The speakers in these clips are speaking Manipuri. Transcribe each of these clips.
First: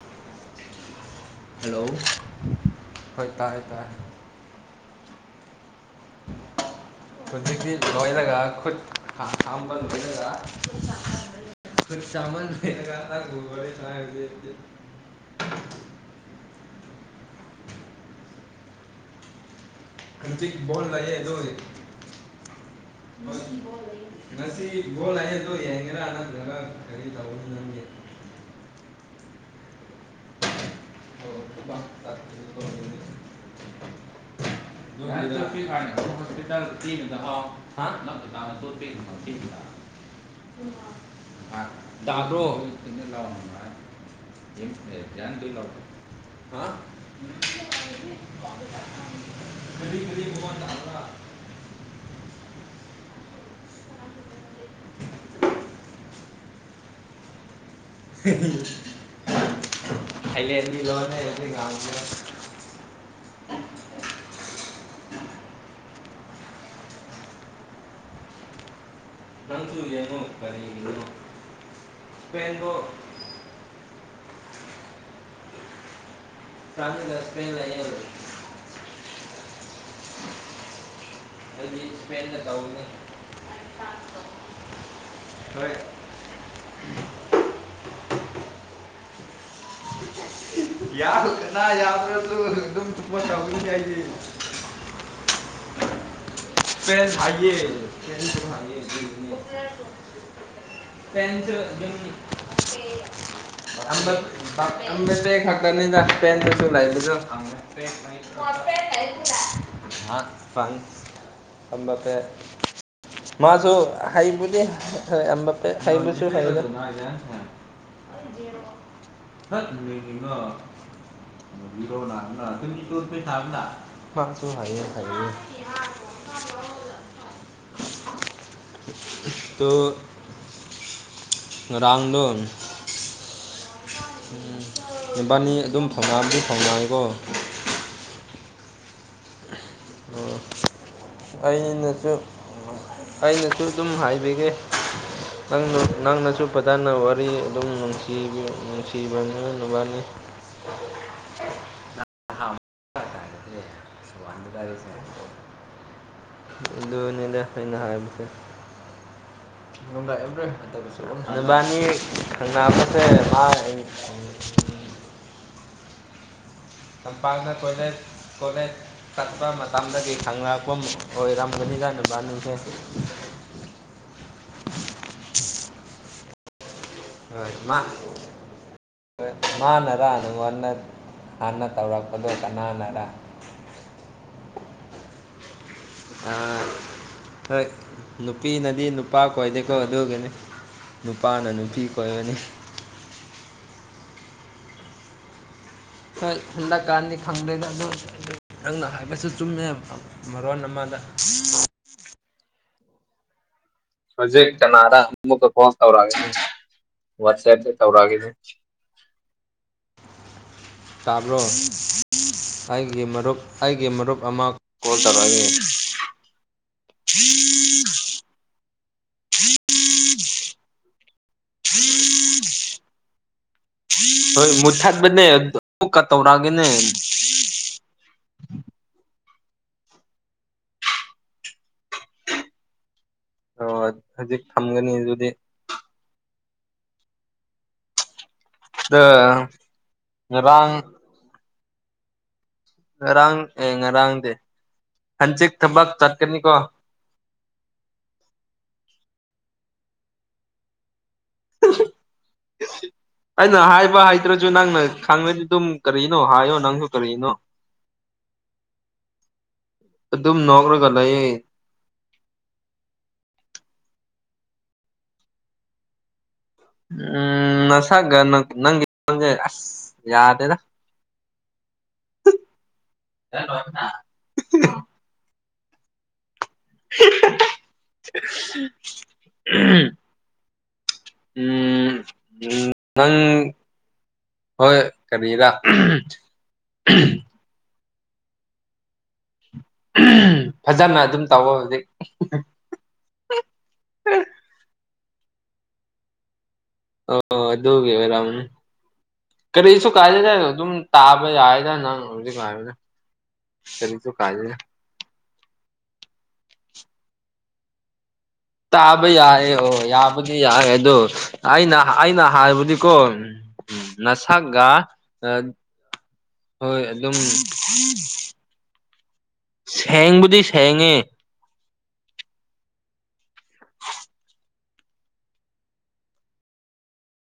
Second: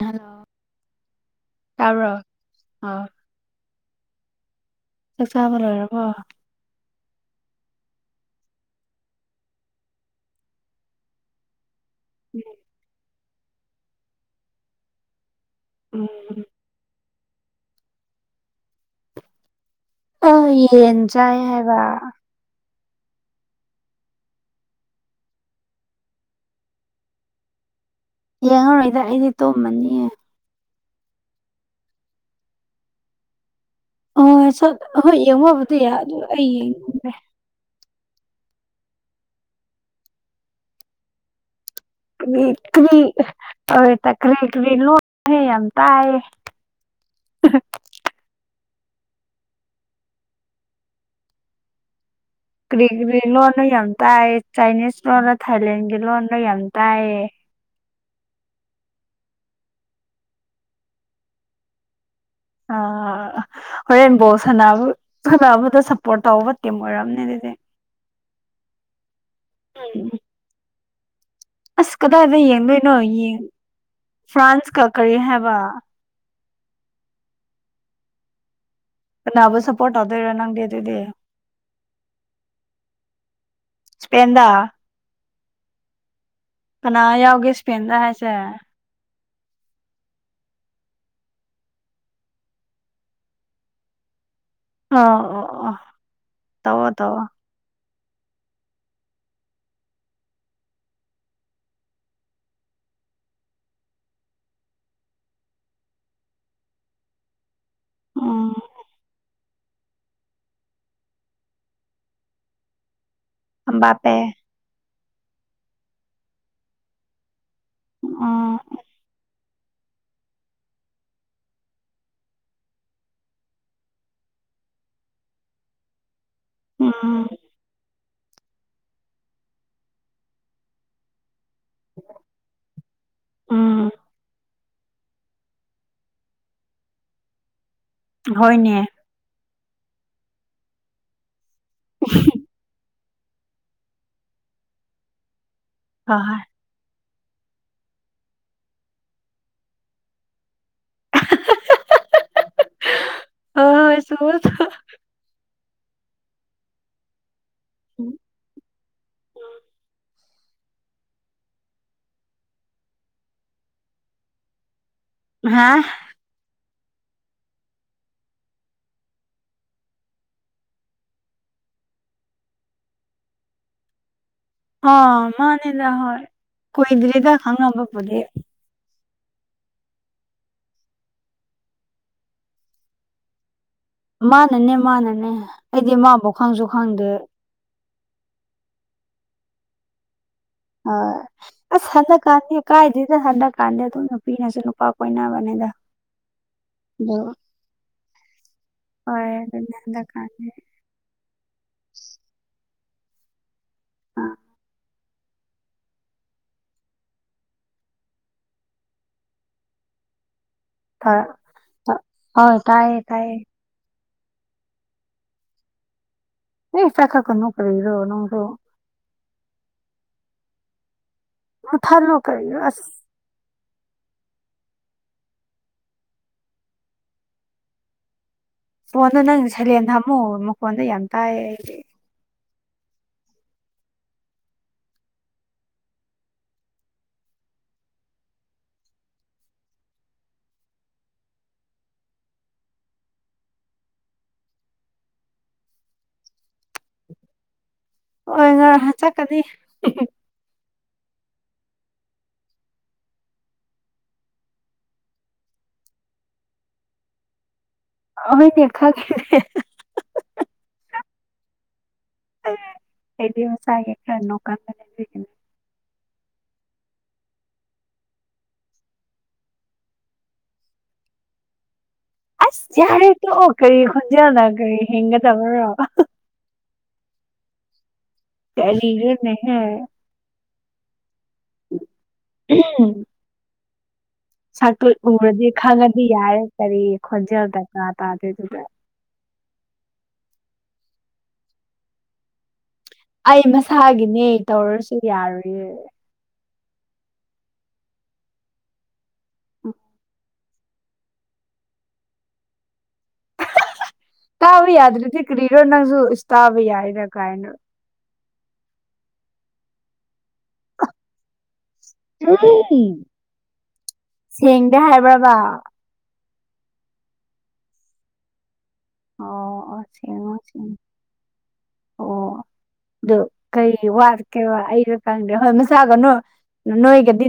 ꯍꯜꯂꯣ ꯍꯜꯂꯣ ꯇꯥꯕ꯭ꯔꯣ ꯑꯥ ꯍꯣꯏ ꯇꯥꯔꯦ ꯇꯥꯔꯦ ꯆꯥꯛꯆꯥꯥꯕ ꯂꯣꯏꯔꯕꯣ ꯍꯨꯖꯤꯛꯇꯤ ꯂꯣꯏꯔꯒ ꯈꯨꯠꯀꯥ ꯍꯥꯝꯕ ꯂꯣꯏꯔꯒ [unintelligible] ꯎꯝ ꯑ ꯍꯧꯖꯤꯛ ꯕꯣꯜ ꯌꯦꯟ ꯂꯩꯌꯦ ꯑꯗꯣ ꯆꯥꯏꯌꯦ ꯍꯥꯏꯕ ꯉꯁꯤ ꯕꯣꯜ ꯂꯩꯌꯦ ꯗꯣ ꯌꯦꯡꯒꯦꯔꯥ ꯅꯠꯇꯔꯒ ꯀꯔꯤ ꯇꯧꯒꯅꯤ ꯅꯪꯗꯤ ꯌꯦꯡꯉꯔꯣꯏꯗ ꯑꯩꯗꯤ ꯇꯨꯝꯃꯅꯤ ꯑꯣ [unintelligible] ꯆꯠ ꯍꯣꯏ ꯌꯦꯡꯕꯕꯨꯗꯤ ꯌꯥꯏ ꯑꯗꯨ ꯑꯩ ꯌꯦꯡ [unintelligible] [unintelligible] [unintelligible] ꯀꯔꯤ ꯀꯔꯤ ꯂꯣꯟ ꯍꯦ ꯌꯥꯝ ꯇꯥꯏꯌꯦ [unintelligible] [unintelligible] ꯀ꯭ꯔꯤ ꯀ꯭ꯔꯤ ꯂꯣꯟꯅꯣ ꯌꯥꯝ ꯇꯥꯏꯌꯦ ꯆꯥꯏꯅꯤꯁ ꯂꯣꯟꯂ ꯊꯥꯏꯂꯦꯟꯒꯤ ꯂꯣꯟꯔ ꯌꯥꯝ ꯇꯥꯏꯌꯦ ꯊꯥꯏꯂꯦꯟ ꯒꯤ ꯂꯣꯟꯅꯦ ꯑꯈꯣꯏ [unintelligible] ꯑꯥ ꯍꯣꯔꯦꯟ ꯕꯣꯜ ꯁꯅꯥꯕꯨ ꯁꯅꯥꯕꯗꯨ ꯁꯞꯄꯣꯔꯠ ꯇꯧꯕ ꯇꯤꯝ ꯑꯣꯏꯔꯝꯅꯤ ꯑꯗꯨꯗꯤ ꯅꯪꯁꯨ ꯎꯝ ꯌꯦꯡꯉꯣ ꯀꯔꯤꯒꯤꯅꯣ ꯑꯁ ꯀꯗꯥꯏꯗ ꯁ꯭ꯄꯦꯟꯗꯣ ꯌꯦꯡꯗꯣꯏꯅꯣ ꯌꯦꯟ ꯐ꯭ꯔꯥꯟꯁꯀ ꯀꯔꯤ ꯍꯥꯏꯕ ꯐ꯭ꯔꯥꯟꯁꯒ ꯁꯄꯦꯟ ꯂꯩꯌꯦ ꯀꯅꯥꯕꯨ ꯁꯞꯄꯣꯔꯠ ꯇꯧꯗꯣꯏꯔ ꯅꯪꯗꯤ ꯑꯗꯨꯗꯤ ꯑꯗꯤ ꯏꯁꯄꯦꯟꯗ ꯇꯧꯒꯅꯤ ꯏꯁꯄꯦꯟꯗ ꯍꯣꯏ ꯀꯅꯥ ꯌꯥꯎꯒꯦ ꯏꯁꯄꯦꯟꯗ ꯍꯥꯏꯁꯦ [unintelligible] ꯇꯧꯒꯅꯤꯗ ꯑꯩꯗꯤ ꯑ ꯑꯣ ꯑꯣ ꯇꯧꯋꯣ ꯇꯧꯋꯣ [unintelligible] [unintelligible] [unintelligible] ꯎꯝ [unintelligible] ꯑꯕꯥꯄꯦ ꯃꯥꯁꯨ ꯑꯝꯕꯥꯄꯦ ꯍꯩꯕꯨꯗꯤ ꯍꯩꯕꯁꯨ ꯍꯩꯗ ꯎꯝ [unintelligible] [unintelligible] ꯎꯝ ꯇꯨ ꯉꯥꯔꯥꯡꯗꯣꯟ ꯎꯝ ꯎꯝ ꯏꯕꯥꯅꯤ ꯑꯗꯨꯝ ꯐꯥꯎꯅꯕꯗꯤ ꯐꯥꯎꯅꯩꯌꯦꯀꯣ ꯍꯣꯏꯅꯦ ꯑꯣ ꯑꯩꯅꯁꯨ ꯑꯩꯅꯁꯨ ꯑꯗꯨꯝ ꯍꯥꯏꯕꯤꯒꯦ ꯅꯪꯅ ꯍꯣꯏ ꯅꯪꯅꯁꯨ ꯐꯖꯅ ꯋꯥꯔꯤ ꯑꯗꯨꯝ ꯅꯨꯡꯁꯤꯕꯤ ꯅꯨꯡꯁꯤꯕꯅꯤꯅ ꯅꯣꯏꯕꯥꯅꯤ ꯍꯣꯏ ꯍꯣꯏ [unintelligible] ꯑꯗꯨꯅꯦꯗ ꯑꯩꯅ ꯍꯥꯏꯕꯁꯦ [unintelligible] ꯅꯕꯥꯅꯤ ꯈꯪꯅꯕꯁꯦ ꯃꯥ ꯑꯩ ꯍꯥ ꯂꯝꯄꯥꯛꯇꯥ ꯇꯣꯏꯂꯦꯠ ꯀꯣꯂꯦꯖ ꯆꯠꯄ ꯃꯇꯝꯗꯒꯤ ꯈꯪꯂꯛꯄ ꯑꯣꯢꯔꯝ ꯒꯅꯤꯗ ꯅꯣꯏꯕꯥꯟꯅꯤꯁꯦ ꯑꯥ ꯃꯥꯅꯦꯗ ꯍꯣꯏ ꯀꯨꯏꯗ꯭ꯔꯤꯗ ꯈꯪꯅꯕꯕꯨꯗꯤ ꯃꯅꯔ ꯅꯪꯉꯣꯟꯗ ꯍꯥꯟꯅ ꯇꯧꯔꯛꯄꯗꯣ ꯀꯅꯥꯅꯔ ꯃꯥꯅꯅꯦ ꯃꯥꯅꯅꯦ ꯑꯩꯗꯤ ꯃꯥꯕꯨ ꯈꯪꯁꯨ ꯈꯪꯗꯦ ꯍꯣꯏ ꯅꯨꯄꯤꯅꯗꯤ ꯅꯨꯄꯥ ꯀꯣꯏꯗꯦꯀꯣ ꯑꯗꯨꯒꯤꯅꯤ ꯑꯥ ꯅꯨꯄꯥꯅ ꯑꯁ ꯅꯨꯄꯤ ꯍꯟꯗꯛ ꯀꯣꯏꯕꯅꯤ ꯀꯥꯟꯗꯤ ꯀꯥꯏꯗꯦꯗ ꯍꯟꯗꯛ ꯀꯥꯟꯗꯤ ꯑꯗꯨꯝ ꯅꯨꯄꯤꯅꯁꯨ ꯅꯨꯄꯥ ꯀꯣꯏꯅꯕꯅꯦꯗ ꯍꯣꯏ ꯍꯟꯗꯛꯀꯥꯥꯟꯗꯤ ꯈꯪꯗꯔ꯭ꯦꯗ ꯑꯗꯨ ꯅꯪꯅ ꯍꯣꯏ ꯍꯥꯏꯕꯁꯨ ꯑꯗꯨꯅꯦ ꯆꯨꯝꯃꯦꯕ ꯍꯟꯗꯛꯀꯥꯟꯗꯤ ꯃꯔꯣꯟ ꯑꯃꯗ ꯑꯥ ꯍꯧꯖꯤꯛ ꯀꯅꯥꯔꯥ ꯑꯃꯛꯀꯥ ꯀꯣꯜ ꯇꯧꯔꯛ ꯑꯥꯒꯦ ꯋꯥꯠꯆꯞꯇ ꯇꯧꯔꯒꯦ ꯊꯥ ꯇꯥꯕ꯭ꯔꯣ ꯑꯥ ꯇꯥꯏꯌꯦ ꯑꯩꯒꯤ ꯇꯥꯏꯌꯦ ꯃꯔꯨꯞ ꯑꯩꯒꯤ ꯃꯔꯨꯞ ꯑꯃ ꯀꯣꯜ ꯇꯧꯔꯛꯑꯦ [unintelligible] ꯀꯔꯤꯔꯣ ꯅꯪꯗꯣ [unintelligible] ꯑꯁ ꯍꯣꯏ ꯃꯨꯊꯠꯄꯅꯦ ꯑꯃꯨꯛꯀ ꯇꯧꯔꯛꯑꯒꯦꯅꯦ ꯐꯣꯟꯗꯣ ꯅꯪ ꯁꯩꯂꯦꯟꯗ ꯍꯥꯝꯃꯨ ꯃꯈꯣꯟꯗꯣ ꯌꯥꯝ ꯇꯥꯏ ꯑꯩꯗꯤ ꯑꯣ ꯍꯧꯖꯤꯛ ꯊꯝꯒꯅꯤ ꯑꯗꯨꯗꯤ ꯉꯥꯔꯥꯡ ꯉꯔꯥꯡ ꯑꯦ ꯉꯔꯥꯡꯗꯤ ꯍꯪꯆꯤꯠ ꯊꯕꯛ ꯆꯠꯀꯅꯤꯀꯣ ꯍꯣꯏ ꯍꯣꯢ ꯍꯥ ꯆꯠꯀꯅꯤ [unintelligible] ꯑꯩꯅ ꯍꯥꯏꯕ ꯍꯩꯇꯔꯥꯁꯨ ꯅꯪꯅ ꯈꯪꯉꯗꯤ ꯑꯗꯨꯝ ꯀꯔꯤꯅꯣ ꯍꯥꯏꯌꯣ ꯅꯪꯁꯨ ꯀꯔꯤꯅꯣ ꯍꯣꯏꯅꯦ ꯈꯪꯉꯦꯅꯦ ꯑꯗꯨꯝ ꯅꯣꯛꯔꯒ ꯂꯩꯌꯦ ꯑꯩꯗꯤ ꯃꯁꯥꯒꯤ ꯈꯔꯥ ꯅꯣꯛꯀꯟꯕꯅꯦ ꯑꯩ ꯎꯝ ꯅꯁꯒ ꯅꯪ ꯅꯪꯒꯤ ꯈꯣꯟꯖꯦꯟ ꯑꯁ ꯌꯥꯗꯦꯗ [unintelligible] ꯑꯁ ꯌꯥꯔꯦ ꯇꯣꯛꯑꯣ ꯀꯔꯤ ꯈꯨꯟꯖꯦꯟꯅꯣ ꯀꯔꯤ ꯍꯩꯅꯗꯕꯔꯣ [unintelligible] ꯀꯔꯤꯅꯣꯅꯦꯍꯦ ꯎꯝ ꯎꯝ ꯅꯪ ꯍꯣꯏ ꯁꯛꯇꯨ ꯎꯔꯗꯤ ꯀꯔꯤꯔꯥ ꯈꯪꯉꯗꯤ ꯌꯥꯢ ꯀꯔꯤ ꯈꯣꯟꯖꯦꯜꯗ ꯀꯥ ꯇꯥꯗꯣꯏꯗꯨꯗ ꯐꯖꯅ ꯑꯗꯨꯝ ꯇꯧꯕ ꯍꯧꯖꯤꯛ ꯑꯩ ꯃꯁꯥꯒꯤꯅꯦ ꯇꯧꯔꯁꯨ ꯌꯥꯔꯨꯌꯦ ꯑꯣ ꯑꯗꯨꯣꯒꯦꯕꯔ ꯈꯔꯁꯨ ꯀꯥꯏꯗꯦ ꯆ ꯇ ꯇꯥꯕ ꯌꯥꯗ ꯅꯪ ꯍꯧꯅꯦ ꯇꯕ ꯌꯥꯗꯔꯤꯗꯤ ꯀ꯭ꯔꯤꯔꯣ ꯅꯪꯁꯨ ꯏ ꯇꯕ ꯌꯥꯏꯅ ꯀꯥꯏꯅ ꯇꯥꯕ ꯌꯥꯏꯌꯦ ꯑꯣ ꯌꯥꯕꯨꯗꯤ ꯌꯥꯏ ꯑꯗꯣ ꯑꯩꯅ ꯑꯩꯅ ꯍꯥꯏꯕꯨꯗꯤꯀꯣ ꯎꯝ ꯅꯁꯒ ꯁꯦꯡꯗꯦ ꯑ ꯍꯥꯏꯕ꯭ꯔꯕ ꯍꯣꯏ ꯑꯗꯨꯝ ꯑꯣ ꯑꯣ ꯁꯦꯡꯉꯣ ꯁꯦꯡꯕꯨꯗꯤ ꯁꯦꯡꯉꯣ ꯁꯦꯡꯉꯦ ꯑꯣ ꯑꯗꯨ ꯀꯩ ꯋꯥꯠꯀꯦꯕ ꯑꯩꯗꯣ ꯈꯪꯗꯦꯕꯥ ꯃꯁꯥꯒ ꯅꯣꯏ ꯅꯣꯏꯒꯗꯤ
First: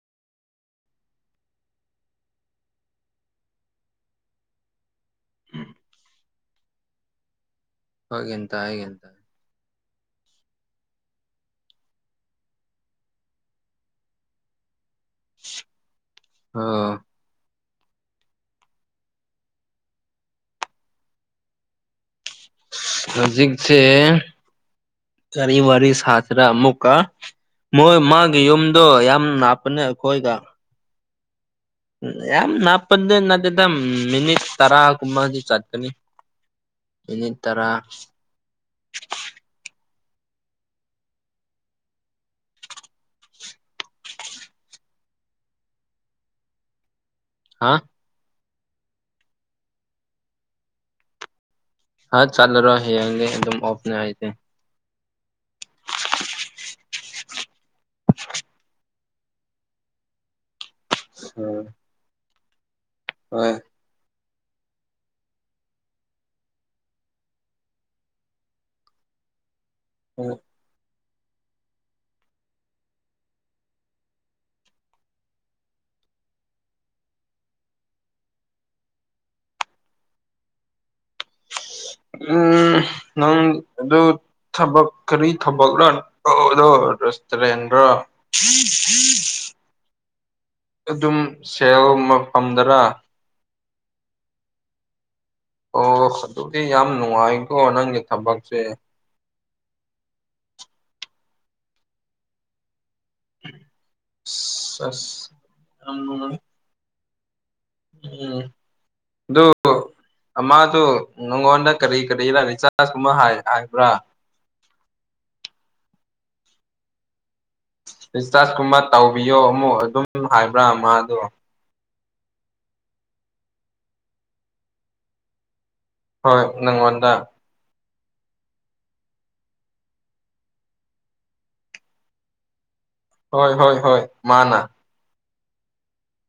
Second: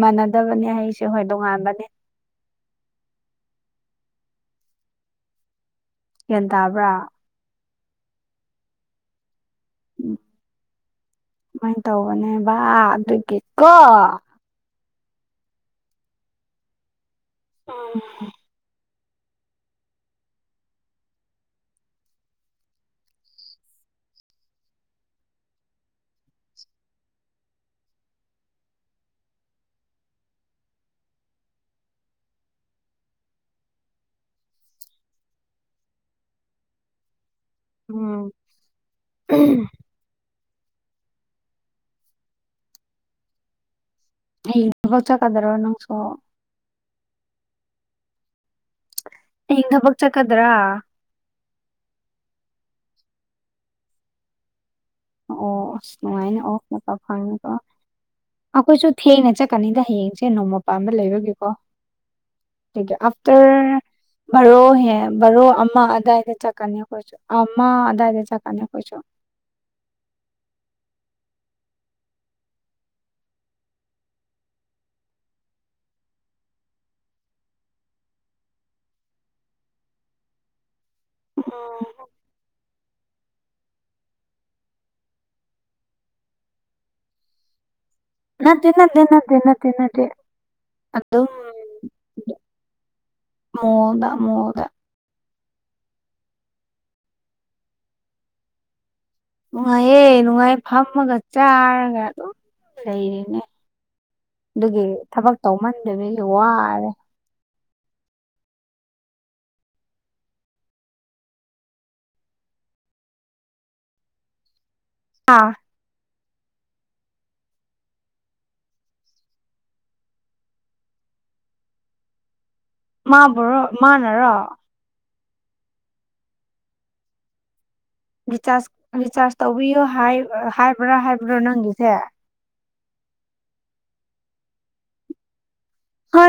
ꯃꯥꯟꯅꯗꯕꯅꯦ ꯑꯩꯁꯦ ꯍꯣꯏ ꯗꯣꯉꯥꯟꯕꯅꯦ ꯒ꯭ꯌꯥꯟ ꯇꯥꯕ꯭ꯔꯥ [unintelligible] ꯎꯝ ꯁꯨꯃꯥꯏꯅ ꯇꯧꯕꯅꯦꯕ ꯑꯗꯨꯒꯤꯀꯣ ꯑ ꯎꯝ ꯍꯧꯖꯤꯛꯁꯦ ꯀꯔꯤ ꯋꯥꯔꯤ ꯁꯥꯗ꯭ꯔ ꯑꯃꯨꯛꯀ ꯃꯣꯏ ꯃꯥꯒꯤ ꯌꯨꯝꯗꯣ ꯌꯥꯝ ꯅꯥꯞꯄꯅꯦ ꯑꯩꯈꯣꯏꯗ ꯌꯥꯝ ꯅꯥꯄ ꯅꯠꯇꯗ ꯃꯤꯅꯤꯠ ꯇꯔꯥ ꯀꯨꯝꯕꯗꯤ ꯆꯠꯀꯅꯤ [unintelligible] ꯏꯅꯤꯠ ꯇꯔꯥ ꯎꯝ ꯣ ꯀꯗꯔꯣ ꯅꯪꯁꯨꯣ ꯍꯥ ꯍ ꯊꯕꯛ ꯆꯈꯗ꯭ꯔꯥ ꯍ ꯆꯥꯂꯔꯣ ꯍ ꯑꯗꯨꯝ ꯑꯣꯐꯅꯦ ꯍꯥꯏꯦ ꯑꯣ ꯅꯅꯨꯡꯉꯥꯏꯅ ꯑꯣ ꯐ ꯑ ꯀꯣꯏꯁꯨꯣ ꯊꯦꯡꯅ ꯆꯠꯀꯅꯤꯗ ꯍꯌꯦꯡꯁꯦ ꯅꯣꯡꯃ ꯄꯥꯟꯕ ꯂꯩꯕꯒꯦꯀꯣ ꯎꯝ ꯍꯣꯏ ꯑꯥꯐꯇꯔ ꯕꯥꯔꯣꯍꯦ ꯚꯔꯣ ꯑꯃ ꯑꯏꯗ ꯆꯠꯀꯅꯤ ꯑꯩꯈꯣꯏ ꯑꯃ ꯑꯗꯥꯗ ꯆꯀꯅꯤ ꯀꯣꯏ ꯍ ꯎꯝ ꯎꯝ ꯅꯪ ꯑꯗꯨ ꯊꯕꯛ ꯀꯔꯤ ꯊꯕꯛꯅ ꯇꯗꯣ ꯔꯦꯁꯇꯨꯔꯦꯟꯒ꯭ꯔ ꯅꯠꯇꯦ ꯅꯠꯇꯦ ꯅꯠꯇꯦ ꯅꯠꯇꯦ ꯅꯠꯇꯦ ꯑꯗꯨꯝ ꯁꯦꯜ ꯑꯃꯐꯝꯝꯗꯅ ꯃꯨꯗ ꯃꯣꯗ ꯑꯣ ꯑꯗꯨꯗꯤ ꯌꯥꯝ ꯅꯨꯡꯉꯥꯏꯀꯣ ꯅꯪꯒꯤ ꯊꯕꯛꯁꯦ ꯅꯨꯡꯉꯥꯏꯌꯦꯦ ꯅꯨꯡꯉꯥꯏꯌꯦ ꯐꯝꯃꯒ ꯆꯥꯔꯒ ꯑꯗꯨꯝ ꯂꯩꯔꯅꯦ ꯑꯗꯨꯒꯤ ꯑꯁ ꯑꯁ ꯊꯕꯛ ꯌꯥꯝ ꯇꯧꯃꯟꯗꯕꯤꯗꯤ ꯅꯨꯡꯉꯥꯏ ꯋꯥꯔꯦ ꯎꯝ ꯑꯗꯨꯣ ꯃꯥꯗꯨ ꯅꯪꯉꯣꯟꯗ ꯀꯔꯤ ꯀꯔꯤ ꯔ ꯆꯥꯥꯔꯖꯀꯨꯝꯕ ꯍꯥꯏꯕ꯭ꯔꯥ ꯑꯥ ꯗꯤꯁꯆꯥꯔꯖꯀꯨꯝꯕ ꯇꯧꯕꯤꯌꯣ ꯑꯃꯨꯛ ꯑꯗꯨꯝ ꯍꯥꯏꯕ꯭ꯔꯥ ꯃꯥ ꯑꯗꯣ ꯃꯥꯕꯨꯣ ꯃꯥꯅꯔꯣ ꯍꯣꯏ ꯅꯪꯉꯣꯟꯗ ꯔꯤꯆꯥꯔꯖ ꯔꯤꯆꯥꯔꯖ ꯇꯧꯕꯤꯌꯣ ꯍꯥꯏꯕ꯭ꯔꯥ ꯍꯥꯏꯕ꯭ꯔꯥ ꯅꯪꯒꯤꯁꯦ ꯍꯣꯏ ꯍꯣꯏ ꯍꯣꯏ ꯃꯥꯅ ꯍ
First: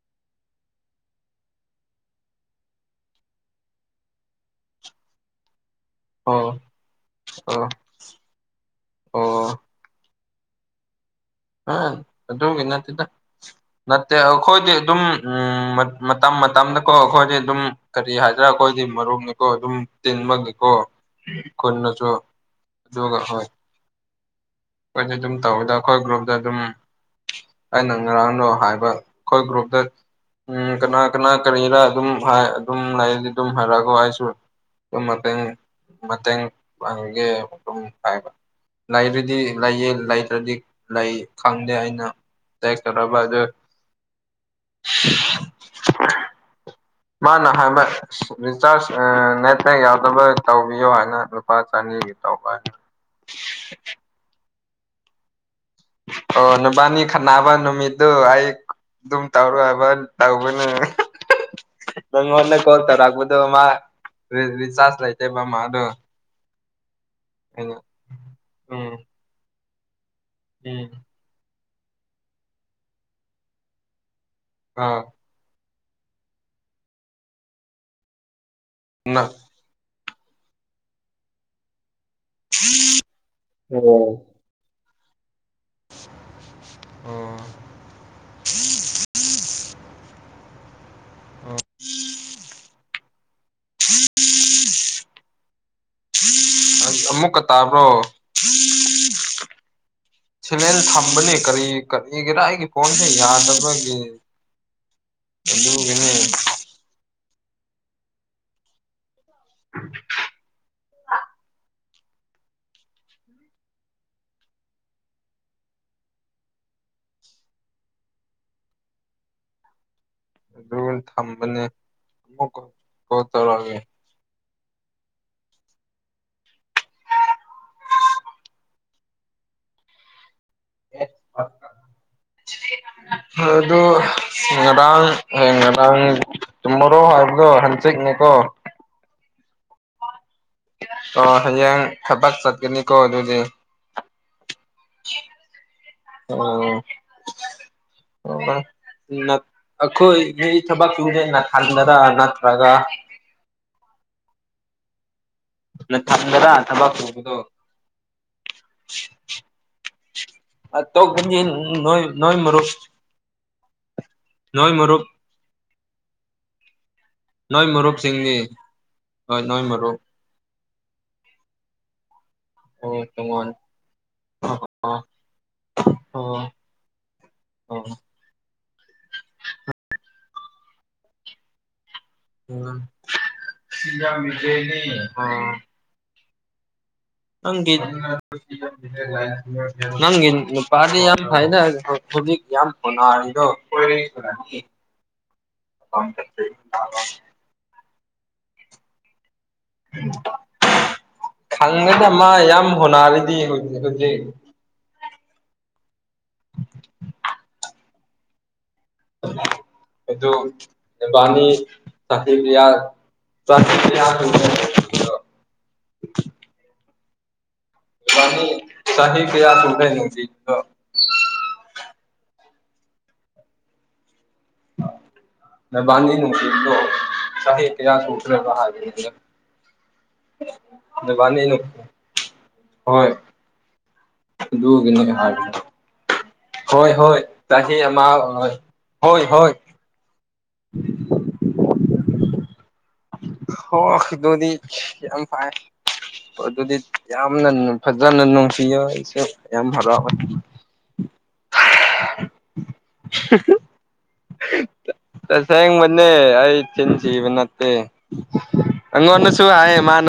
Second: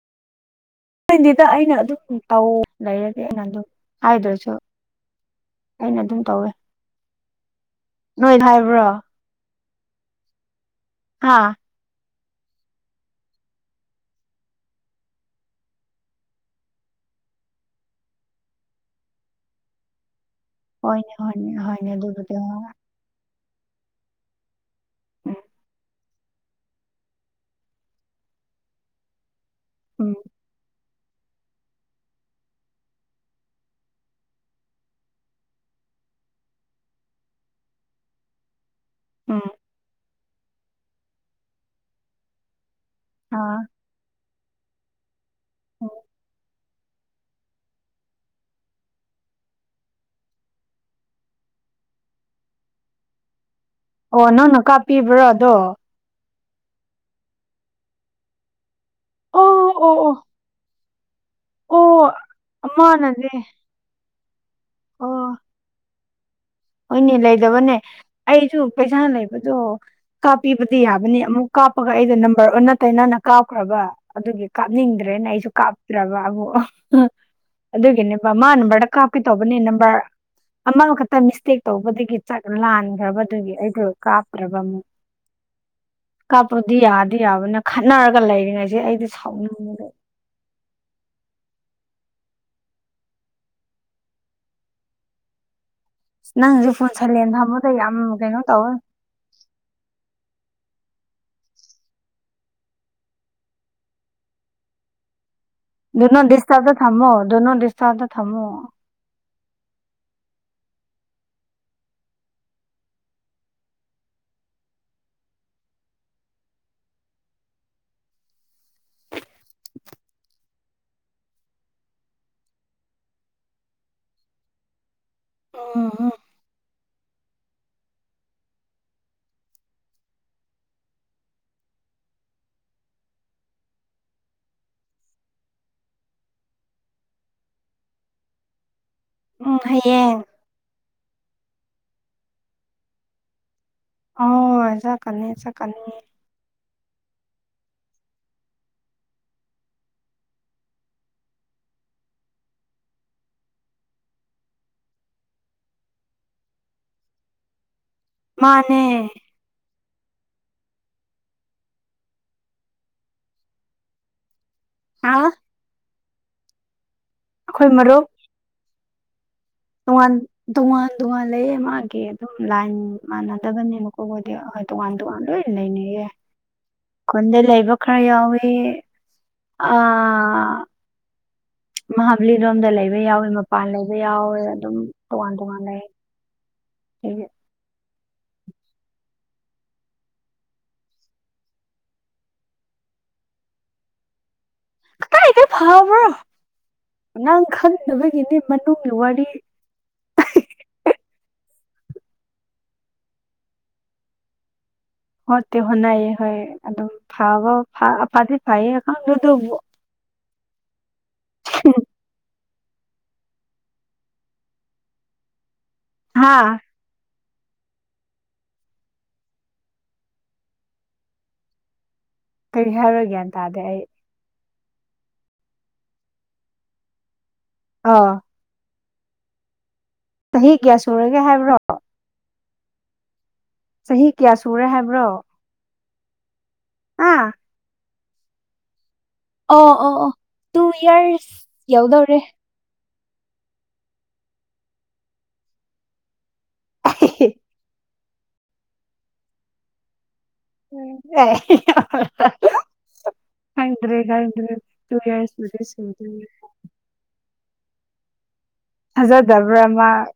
ꯗꯦꯗꯥ ꯑꯩꯅ ꯑꯗꯨꯝ ꯇꯧ ꯂꯩꯔꯒꯦ ꯑꯩꯅ ꯑꯗꯨꯝ ꯍꯥꯏꯗ꯭ꯔꯁꯨ ꯑꯩꯅ ꯑꯗꯨꯝ ꯇꯧꯋꯦ ꯑꯣ ꯑꯣ ꯅꯣꯏ ꯍꯥꯏꯕ꯭ꯔꯣ ꯑꯣ ꯍꯥꯥ ꯑꯥ ꯑꯗꯨꯒꯤ ꯅꯥꯠꯇꯦꯗ ꯅꯠꯇꯦ ꯑꯈꯣꯏꯗꯤ ꯑꯗꯨꯝ ꯎꯝ ꯃꯇꯝ ꯃꯇꯝꯗꯀꯣ ꯑꯈꯣꯏꯗꯤ ꯑꯗꯨꯝ ꯀꯔꯤ ꯍꯥꯏꯗ꯭ꯔꯥ ꯑꯈꯣꯏꯗꯤ ꯃꯔꯣꯛꯅꯤꯀꯣ ꯑꯗꯨꯝ ꯇꯤꯟꯕꯒ ꯍꯣꯏꯅꯦ ꯍꯣꯏꯅꯦ ꯍꯣꯏꯅꯦ ꯗꯨꯕꯨꯗꯤ ꯍꯣꯏ ꯑꯗꯨꯒ ꯍꯣꯏ ꯑꯈꯣꯏꯗꯤ ꯑꯗꯨꯝ ꯎꯝ ꯇꯧꯋꯦꯗ ꯑꯈꯣꯏ ꯒ꯭ꯔꯨꯞ ꯗ ꯗꯨꯝ ꯑꯩꯅ ꯉꯔꯥꯡꯗꯣ ꯍꯥꯏꯕ ꯈꯣꯏ ꯒ꯭ꯔꯨꯞꯇ ꯎꯝ ꯎꯝ ꯀꯅꯥ ꯀꯅꯥ ꯀꯔꯤꯔꯥ ꯑꯗꯨꯝ ꯑꯗꯨꯝ ꯂꯩꯗꯤ ꯑꯗꯨꯝ ꯍꯥꯏꯔꯛꯑꯒ ꯑꯩꯁꯨ ꯑꯗꯨꯝ ꯃꯇꯦꯡ ꯃꯇꯦꯡ ꯄꯥꯡꯒꯦ ꯑꯗꯨꯝ ꯍꯥꯏꯕ ꯂꯩꯔꯗꯤ ꯎꯝ ꯂꯩꯌꯦ ꯂꯩꯇ꯭ꯔꯗꯤ ꯂꯩ ꯈꯪꯗꯦ ꯑꯩꯅ ꯇ ꯈꯔꯕꯥ ꯑꯗꯨ ꯑꯥ ꯍ ꯃꯥꯅ ꯍꯥꯏꯕ ꯔꯤꯆꯥꯔꯖ ꯅꯦꯠꯕꯦꯡ ꯌꯥꯎꯗꯕ ꯇꯧꯕꯤꯌꯣ ꯍꯥꯏꯅ ꯄꯥ ꯆꯅꯤꯒꯤ ꯇ ꯑꯣ ꯅꯪꯅ ꯀꯥꯞꯄꯤꯕ꯭ꯔꯣ ꯑꯗꯣ ꯑꯣ ꯅꯨꯕꯥꯅꯤ ꯈꯟꯅꯅꯕ ꯅꯨꯃꯤꯠꯇꯨ ꯑꯩ ꯑꯗꯨꯝ ꯑꯣ ꯇꯧꯔꯨꯕ ꯑꯣ ꯑꯣ ꯇꯧꯕꯅꯦ ꯑꯣ ꯅꯪꯉꯣꯟꯗ ꯀꯣꯜ ꯑꯃꯅꯅꯦ ꯇꯧꯔꯛꯕꯗꯣ ꯃꯥ ꯔꯤꯆꯥꯔꯖ ꯑꯣ ꯂꯩꯇꯦꯕ ꯃꯥꯗꯣ ꯍꯣꯏꯅꯦ ꯑꯩꯅ ꯂꯩꯗꯕꯅꯦ ꯑꯩꯁꯨ ꯎꯝ ꯄꯩꯁꯥ ꯂꯩꯕꯗꯣ ꯀꯥꯞꯄꯤꯕꯗꯤ ꯎꯝ ꯌꯥꯕꯅꯤ ꯑꯃꯨꯛ ꯀꯥꯞꯄꯒ ꯑꯩꯗꯣ ꯅꯝꯕꯔ ꯑꯣꯟꯅ ꯇꯩꯅꯅ ꯀꯥꯞꯈ꯭ꯔꯕ ꯑꯗꯨꯒꯤ ꯑꯥ ꯀꯥꯞꯅꯤꯡꯗ꯭ꯔꯦꯅ ꯑꯩꯖꯨ ꯀꯥꯞ ꯇ꯭ꯔꯕ ꯑꯃꯨꯛ ꯑꯗꯨꯒꯤꯅꯦꯕ ꯃꯥ ꯅꯝꯕꯔꯗ ꯀꯥꯞꯀꯦ ꯇꯧꯕꯅꯦ ꯅꯝꯕꯔ ꯑꯃꯈꯛꯇ ꯃꯤꯁꯇꯦꯛ ꯇꯧꯕꯗꯒꯤ ꯆꯥꯛ ꯂꯥꯟꯈ꯭ꯔꯕꯗꯨꯒꯤ ꯑꯣ ꯑꯩꯗꯣ ꯀꯥꯞꯇ꯭ꯔꯕ ꯑꯃꯨꯛ ꯀꯥꯞꯄꯗꯤ ꯌꯥꯗꯤ ꯎꯝ ꯌꯥꯕꯅ ꯈꯠꯅꯔꯒ ꯂꯩꯔꯦ ꯉꯁꯤ ꯑꯩꯗꯤ ꯁꯥꯎꯅꯤꯡꯕꯗ ꯑꯣ ꯅꯪ ꯍꯖꯤꯛ ꯐꯣꯟ ꯑꯁ ꯁꯥꯏꯂꯦꯟ ꯑꯃꯨꯛꯀ ꯊꯝꯕ ꯗꯨ ꯇꯥꯕ꯭ꯔꯣ ꯌꯥꯝ ꯀꯩꯅꯣ ꯇꯧꯋꯦ [unintelligible] ꯁꯤꯂꯦꯟ ꯊꯝꯕꯅꯦ ꯀꯔꯤ ꯀꯔꯤꯒꯦꯔꯥ ꯑꯩꯒꯤ ꯐꯣꯟꯁꯦ ꯌꯥꯗꯕꯒꯤ ꯑꯗꯨꯒꯤꯅꯦ ꯗꯨꯅꯣꯠ ꯗꯤꯁꯇꯕ ꯗ ꯊꯝꯃꯣ ꯗꯨꯅꯣꯠ ꯗꯤꯁꯇꯕꯗ ꯊꯝꯃꯣ [unintelligible] ꯑꯗꯨꯒ ꯊꯝꯕꯅꯦ ꯑꯃꯨꯛꯀ ꯀꯣꯜ ꯇꯧꯔꯛꯑꯒꯦ [unintelligible] [inaudible] ꯑꯗꯣ ꯉꯔꯥꯡ ꯑꯦ ꯉꯔꯥꯡ ꯇꯨꯃꯣꯔꯣ ꯍꯥꯏꯕ ꯗꯣ ꯍꯟꯆꯤꯛꯅꯦ ꯀꯣ ꯎꯝ ꯍꯌꯦꯡ ꯑ ꯍꯌꯦꯡ ꯊꯕꯛ ꯆꯠꯀꯅꯤꯀꯣ ꯑꯗꯨꯗꯤ ꯑꯣꯏ ꯆꯛꯀꯅꯤ ꯆꯛꯀꯅꯤ ꯑꯣ [unintelligible] ꯅꯠ ꯑꯈꯣꯏ ꯃꯤ ꯊꯕꯛ [unintelligible] ꯅꯠꯇ꯭ꯔꯒ ꯑꯊꯟꯗꯔ ꯊꯕꯛ ꯇꯧꯕꯗꯣ ꯃꯥꯅꯦ ꯑꯇꯣꯞꯄ ꯗꯤ ꯅꯣꯏ ꯅꯣꯏ ꯃꯔꯨꯞ ꯅꯣꯏ ꯃꯔꯨꯞ ꯑꯥ ꯅꯣꯏ ꯃꯔꯨꯨꯞ ꯃꯔꯨꯞ ꯁꯤꯡꯗꯤ ꯍꯣꯏ ꯅꯣꯏ ꯃꯔꯨꯞ ꯇꯣꯉꯥꯟ ꯇꯣꯉꯥꯟ ꯇꯣꯉꯥꯟ ꯂꯩꯌꯦ ꯃꯥꯒꯤ ꯑꯗꯨꯝ ꯂꯥꯏꯟ ꯑꯣ ꯇꯣꯉꯥꯟ ꯃꯥꯟꯅꯗꯕꯅꯦꯕꯀꯣ ꯑꯣ [unintelligible] ꯇꯣꯉꯥꯟ ꯇꯣꯉꯥꯟ ꯂꯣꯏꯅ ꯂꯩꯅꯩꯌꯦ ꯑꯣ ꯈꯨꯟꯗ ꯂꯩꯕ ꯈ꯭ꯔ ꯌꯥꯎꯏ ꯑꯥ ꯃꯍꯥꯕꯂꯤꯔꯣꯝꯗ ꯑꯣ ꯂꯩꯕ ꯌꯥꯎꯋꯤ ꯃꯄꯥꯟ ꯂꯩꯕ ꯌꯥꯎꯋꯦ ꯑꯗꯨꯝ ꯇꯣꯉꯥꯟ- ꯇꯣꯉꯥꯟ ꯂꯩ꯫ [unintelligible] [unintelligible] ꯅꯪꯒꯤ ꯅꯨꯄꯥꯗꯤ ꯌꯥꯝ ꯐꯩꯅ ꯍꯧꯖꯤꯛ ꯌꯥꯝ ꯍꯣꯠꯅꯥꯔꯤꯗꯣ꯫ [unintelligible] ꯀꯥꯏꯗꯩ ꯐꯕ꯭ꯔꯣ ꯅꯪ ꯈꯪꯗꯅꯕꯒꯤꯅꯤ ꯃꯅꯨꯡꯒꯤ ꯋꯥꯔꯤ꯫ [unintelligible] ꯃꯥ ꯌꯥꯝ ꯍꯣꯅꯔꯤꯗꯤ ꯍꯧꯖꯤꯛ ꯍꯧꯖꯤꯛ ꯍꯣꯠꯇꯤ ꯍꯣꯠꯅꯩ ꯍꯣꯏ ꯑꯗꯨꯝ ꯐꯕ ꯐꯗꯤ ꯐꯩꯌꯦ ꯈꯪꯗꯦ ꯑꯗꯨ ꯑꯦꯕꯥꯅꯤ [unintelligible] ꯃꯥ ꯏꯕꯥ ꯅꯤ ꯏꯕꯥꯅꯤ ꯀꯌꯥ [unintelligible] ꯀꯩ ꯍꯥꯏꯕꯔꯥ ꯒꯌ꯭ꯥꯟ ꯇꯥꯗꯦ ꯑꯩ ꯅꯕꯥꯅꯤ ꯅꯨꯡꯁꯤꯕꯗꯣ [unintelligible] ꯑ ꯆꯍꯤ ꯀꯌꯥ [unintelligible] ꯁꯨꯔꯒꯦ ꯍꯥꯏꯕ꯭ꯔꯣ ꯅꯣꯏꯕꯥꯅꯤꯅꯥ ꯍꯣꯏ ꯆꯍꯤ ꯀꯌꯥ ꯁꯨꯔꯦ ꯑꯗꯨꯒꯤꯅꯦ ꯍꯥꯏꯕ꯭ꯔꯣ ꯍꯥꯏꯕꯅꯦ ꯍꯣꯏ ꯍꯣꯏ ꯑꯥ ꯆꯍꯤ ꯑꯃ ꯍꯣꯏ ꯍꯣꯏ ꯑꯣ ꯑꯣ ꯑꯣ ꯇꯨ ꯏꯌꯔꯁ ꯌꯧꯗꯧꯔꯦ ꯍꯣ ꯑꯗꯨꯗꯤ ꯌꯥꯝ ꯐꯥꯏ ꯑꯗꯨꯗꯤ ꯌꯥꯝꯅ ꯐꯖꯅ ꯅꯨꯡꯁꯤꯌꯣ ꯑꯩꯁꯨ ꯌꯥꯝ ꯍꯔꯥꯎ ꯑ [unintelligible] ꯈꯪꯗ꯭ꯔꯦꯗ ꯑꯗꯨ ꯇꯨ ꯏꯌꯥꯔꯁ ꯄꯨꯗꯤ ꯇꯁꯦꯡꯕꯅꯦ ꯁꯨꯗꯣꯏꯅꯤ꯫ ꯑꯩ ꯆꯤꯟ ꯊꯤꯕ ꯅꯠꯇꯦ ꯑꯩꯉꯣꯟꯗꯁꯨꯨ ꯊꯥꯖꯗꯕ꯭ꯔꯥ ꯍꯥꯏ ꯃꯥ ꯃꯥꯅ